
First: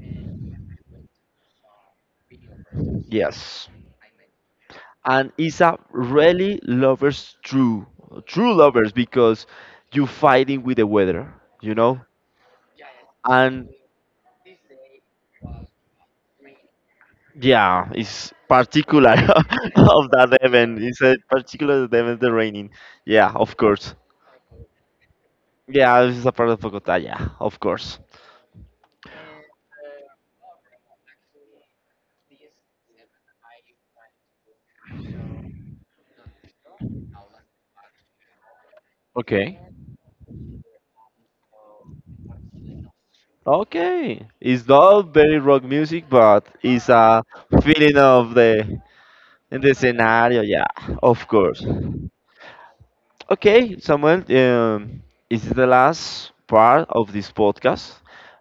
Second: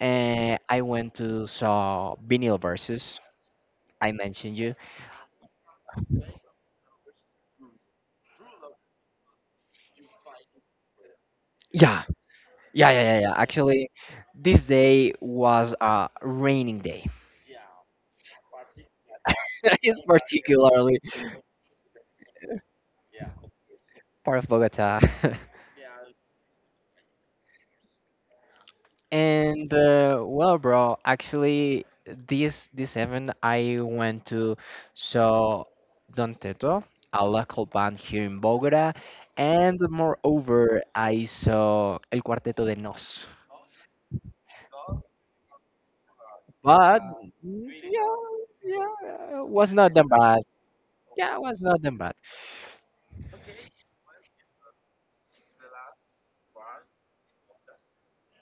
And I went to saw Vinyl Versus. Yes, I mentioned you. and it's a really lovers true, true lovers because you're fighting with the weather, you know, Yeah, yeah. and Actually, this day was a raining day. yeah, it's particular *laughs* *laughs* It's of that event. particularly It's a particular event, the raining. Yeah, of course. part of Bogota. *laughs* Yeah, this is a part of Bogota. Yeah, of course. And well, bro, actually, this event I went to saw Don Teto, a local band here in Bogota, and moreover, I saw El Cuarteto de Nos. Okay, it's not very rock music, but it's But a mm, feeling yeah, of the yeah, in was the not that bad. scenario. Yeah, of Yeah, was course. not that bad Okay, Samuel, this is the last part of this podcast.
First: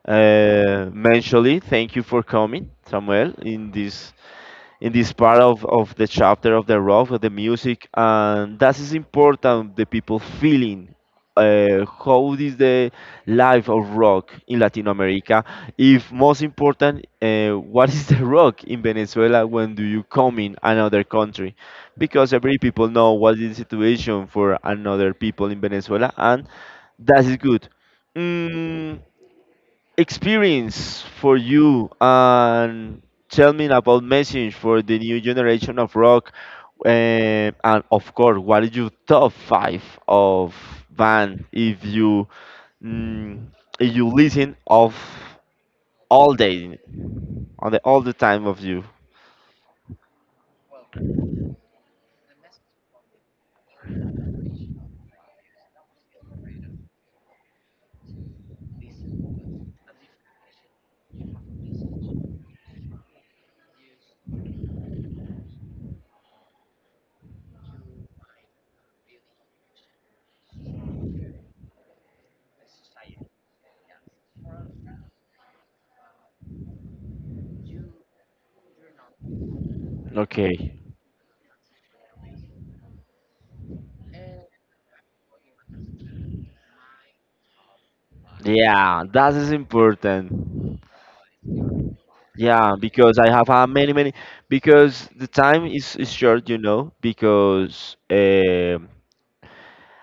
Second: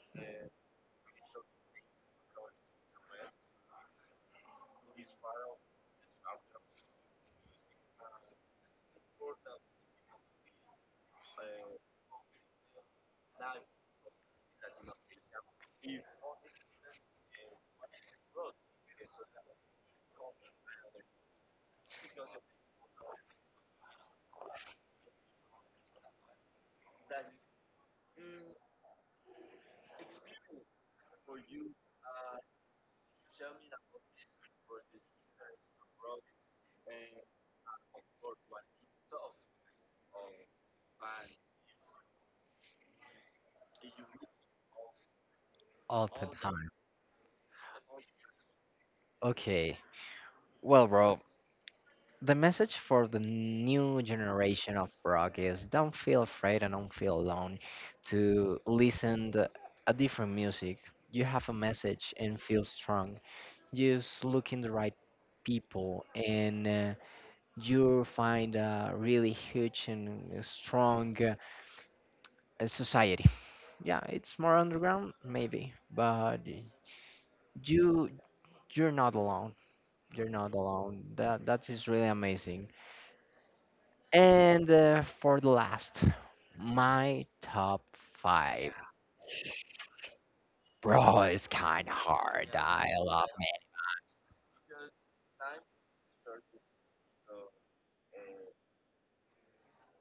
Mentally, thank you for coming, Samuel, in this part of the chapter of the rock of the music and that is important the people feeling how is the life of rock in Latin America if most important what is *laughs* the rock in Venezuela when do you come in another country because every people know what is the situation for another people in Venezuela and that is good. Mm, experience for you and tell me about message for the new generation of rock, eh, and of course what is your top five of band if you mm, if you listen of all the all time. day on the all the time of you. Okay, well, bro. The message for the new generation of rock is don't feel afraid and don't feel alone to listen to a different music. You have a message and feel strong. Just look in the right people and you find a really huge and strong society. Yeah, it's more underground maybe, but you you're not alone. You're not Okay, alone. That is really amazing. And for the last, my top five. yeah, that is important. Bro, it's kind of hard. Yeah, I because I love me. have many many because the time is short you know because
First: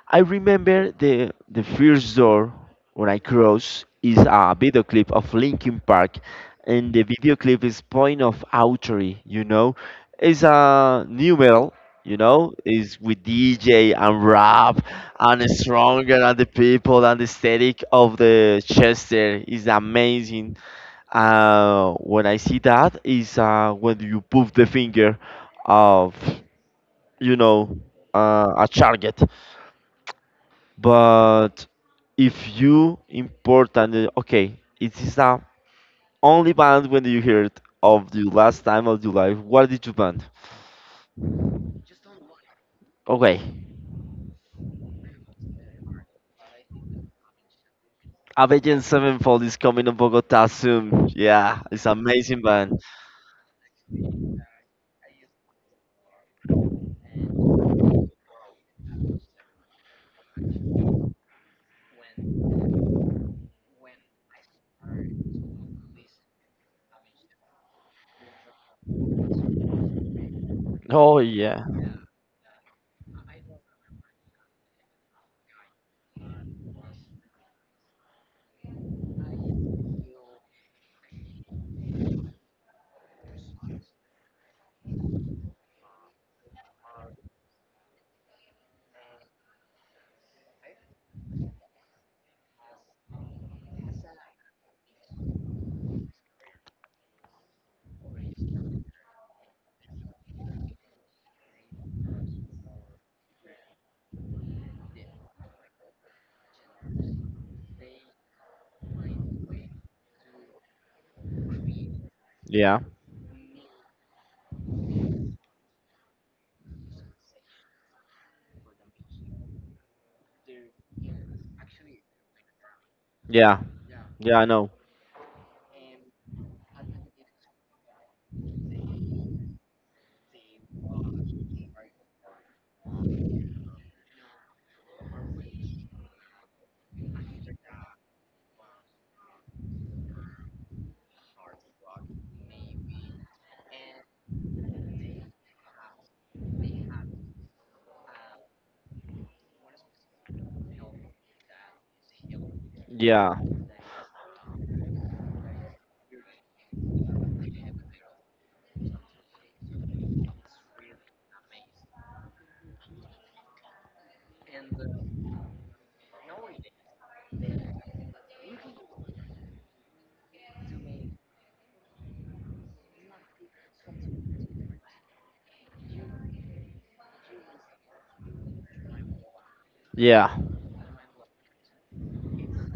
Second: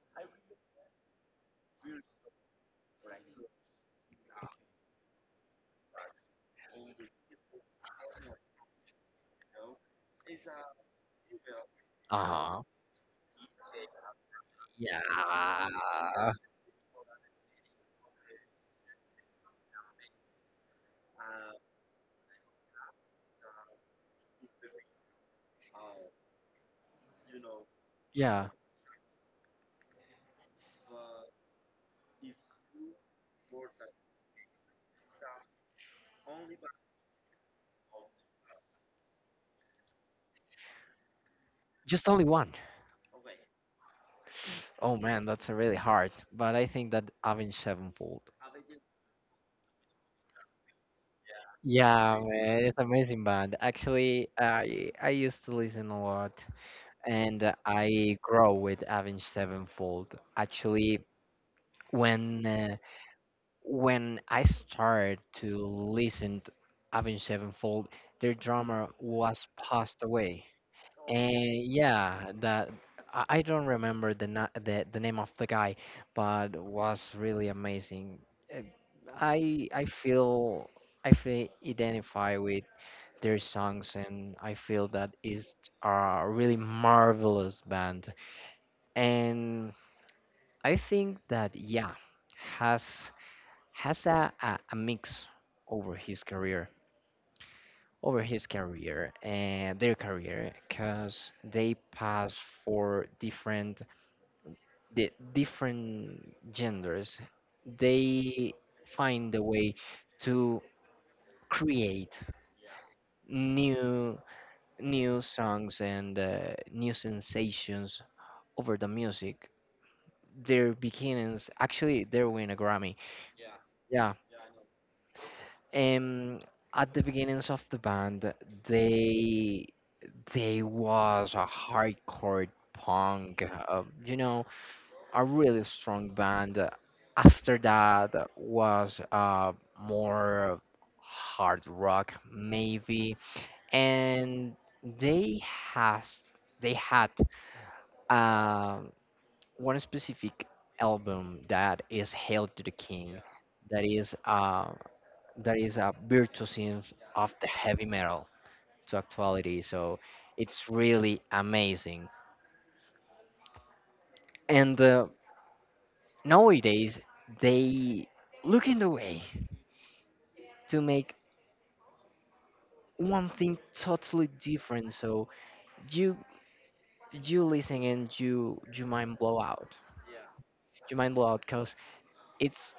I remember the first door when I cross is a video clip of Linkin Park, and the video clip is Point of Autory. You know, it's a new metal. You know, Uh-huh. is with DJ and rap Yeah. and it's stronger and the people and the aesthetic of the Chester is amazing. When I see that is when you put the finger of you know Yeah. A target. But if you important, okay, it is a only band when you heard of the last time of your life. What did you band? Just only one. Okay. Oh man, that's really hard. But I think that Avenged Sevenfold. Avenged Sevenfold is coming to Bogota soon. Yeah, it's Yeah, amazing man, it's band. amazing band. Actually, I used to listen a lot, and I grow with Avenged Sevenfold. Actually, when uh, when I started to listen to Avenged Sevenfold, their drummer was passed away, Oh and yeah, yeah, that I don't remember the name of the guy, but was really amazing. Uh, I I feel I feel identify with their songs, and I feel that is a really marvelous band, and I think that yeah has has a mix over his career, over his career and their career, because they pass for different the different genders. They find a way to create yeah, new new songs and new sensations over the music. Their beginnings, actually, they win a Grammy. yeah, Yeah. yeah. I know. Um, at the beginnings of the band, they they was a hardcore punk, you know, a really strong band. After that was more hard rock, maybe, and they has they had um one specific album that is "Hail to the King," Yeah, that is uh, that is a virtuoso of the heavy metal to actuality. So it's really amazing. And nowadays, they look in the way to make one thing totally different. So you you listen and you mind blow out. yeah, You mind blow out because it's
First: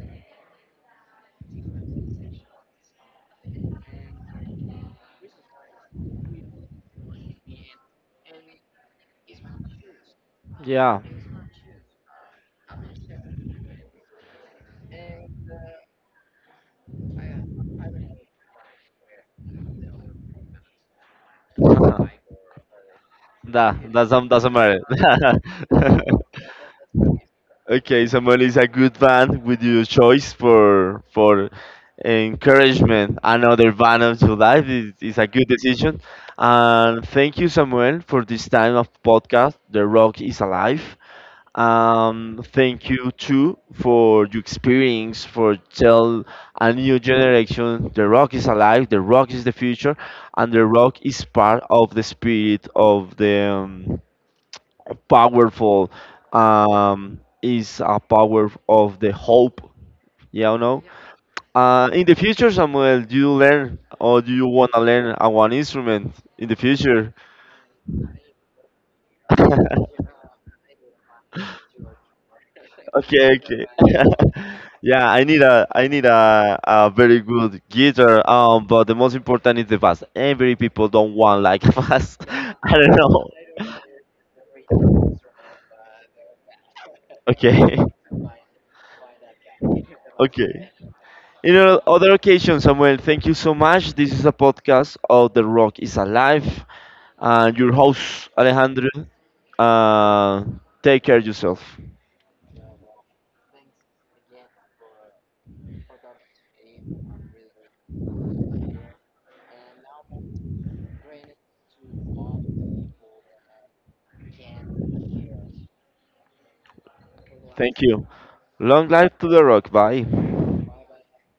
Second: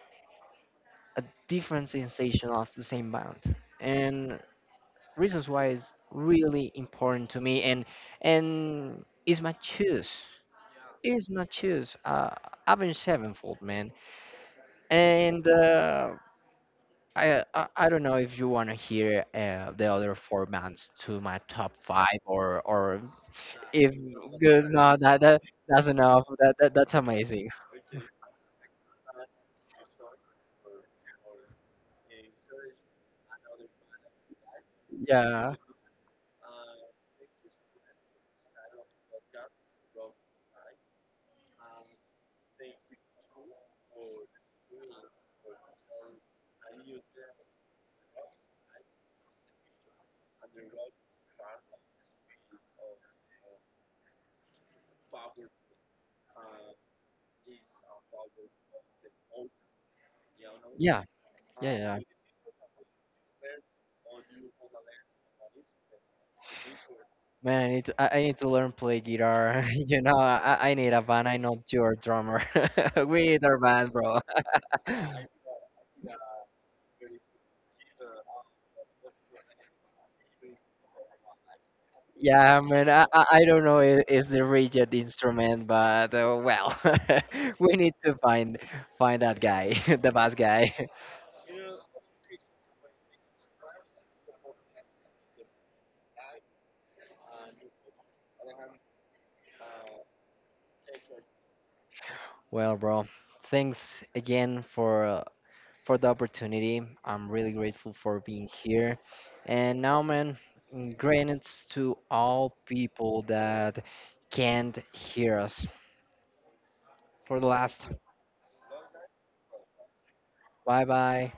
a different sensation of the same band. And reasons why is really important to me. And is my choice. yeah. Is my choice. I've been sevenfold man. And I don't know if you want to hear the other four bands to my top five *laughs* or if That doesn't good matter. no that, that's enough *laughs* that's amazing. Okay, Samuel is a good band with your choice for encouragement. Another band of your life is a good Yeah, decision. And thank you, Samuel, for this time of podcast. The Rock is Alive. Thank you too for your experience for tell a new generation the rock is alive, the rock is the future, and the rock is part of the spirit of the powerful is a power of the hope, you know. yeah, yeah, yeah, In the future Samuel do you learn or do you want to learn one instrument in the future? man, I need to, I need to learn play guitar *laughs* you *laughs* know, I need a band. I know you're a drummer. *laughs* We Okay, need our okay. band, *laughs* bro. Yeah, I need a I need a very good guitar but the most important is the bass every people don't want like *laughs* bass Yeah I man, don't know. I don't know, is the *laughs* rigid instrument, but well. *laughs* We Okay. need to find that guy. *laughs* The bass Okay. guy. In other occasion, Samuel, thank you so much. This is a podcast of The Rock is Alive. Your host, Alejandro. Uh, Take care of yourself. Well, bro, thanks again for the opportunity. I'm really grateful for being here. And now, man, mm, gratitude to all people that can't hear us. For the Thank last, you. Long life to The Rock. Bye. bye bye.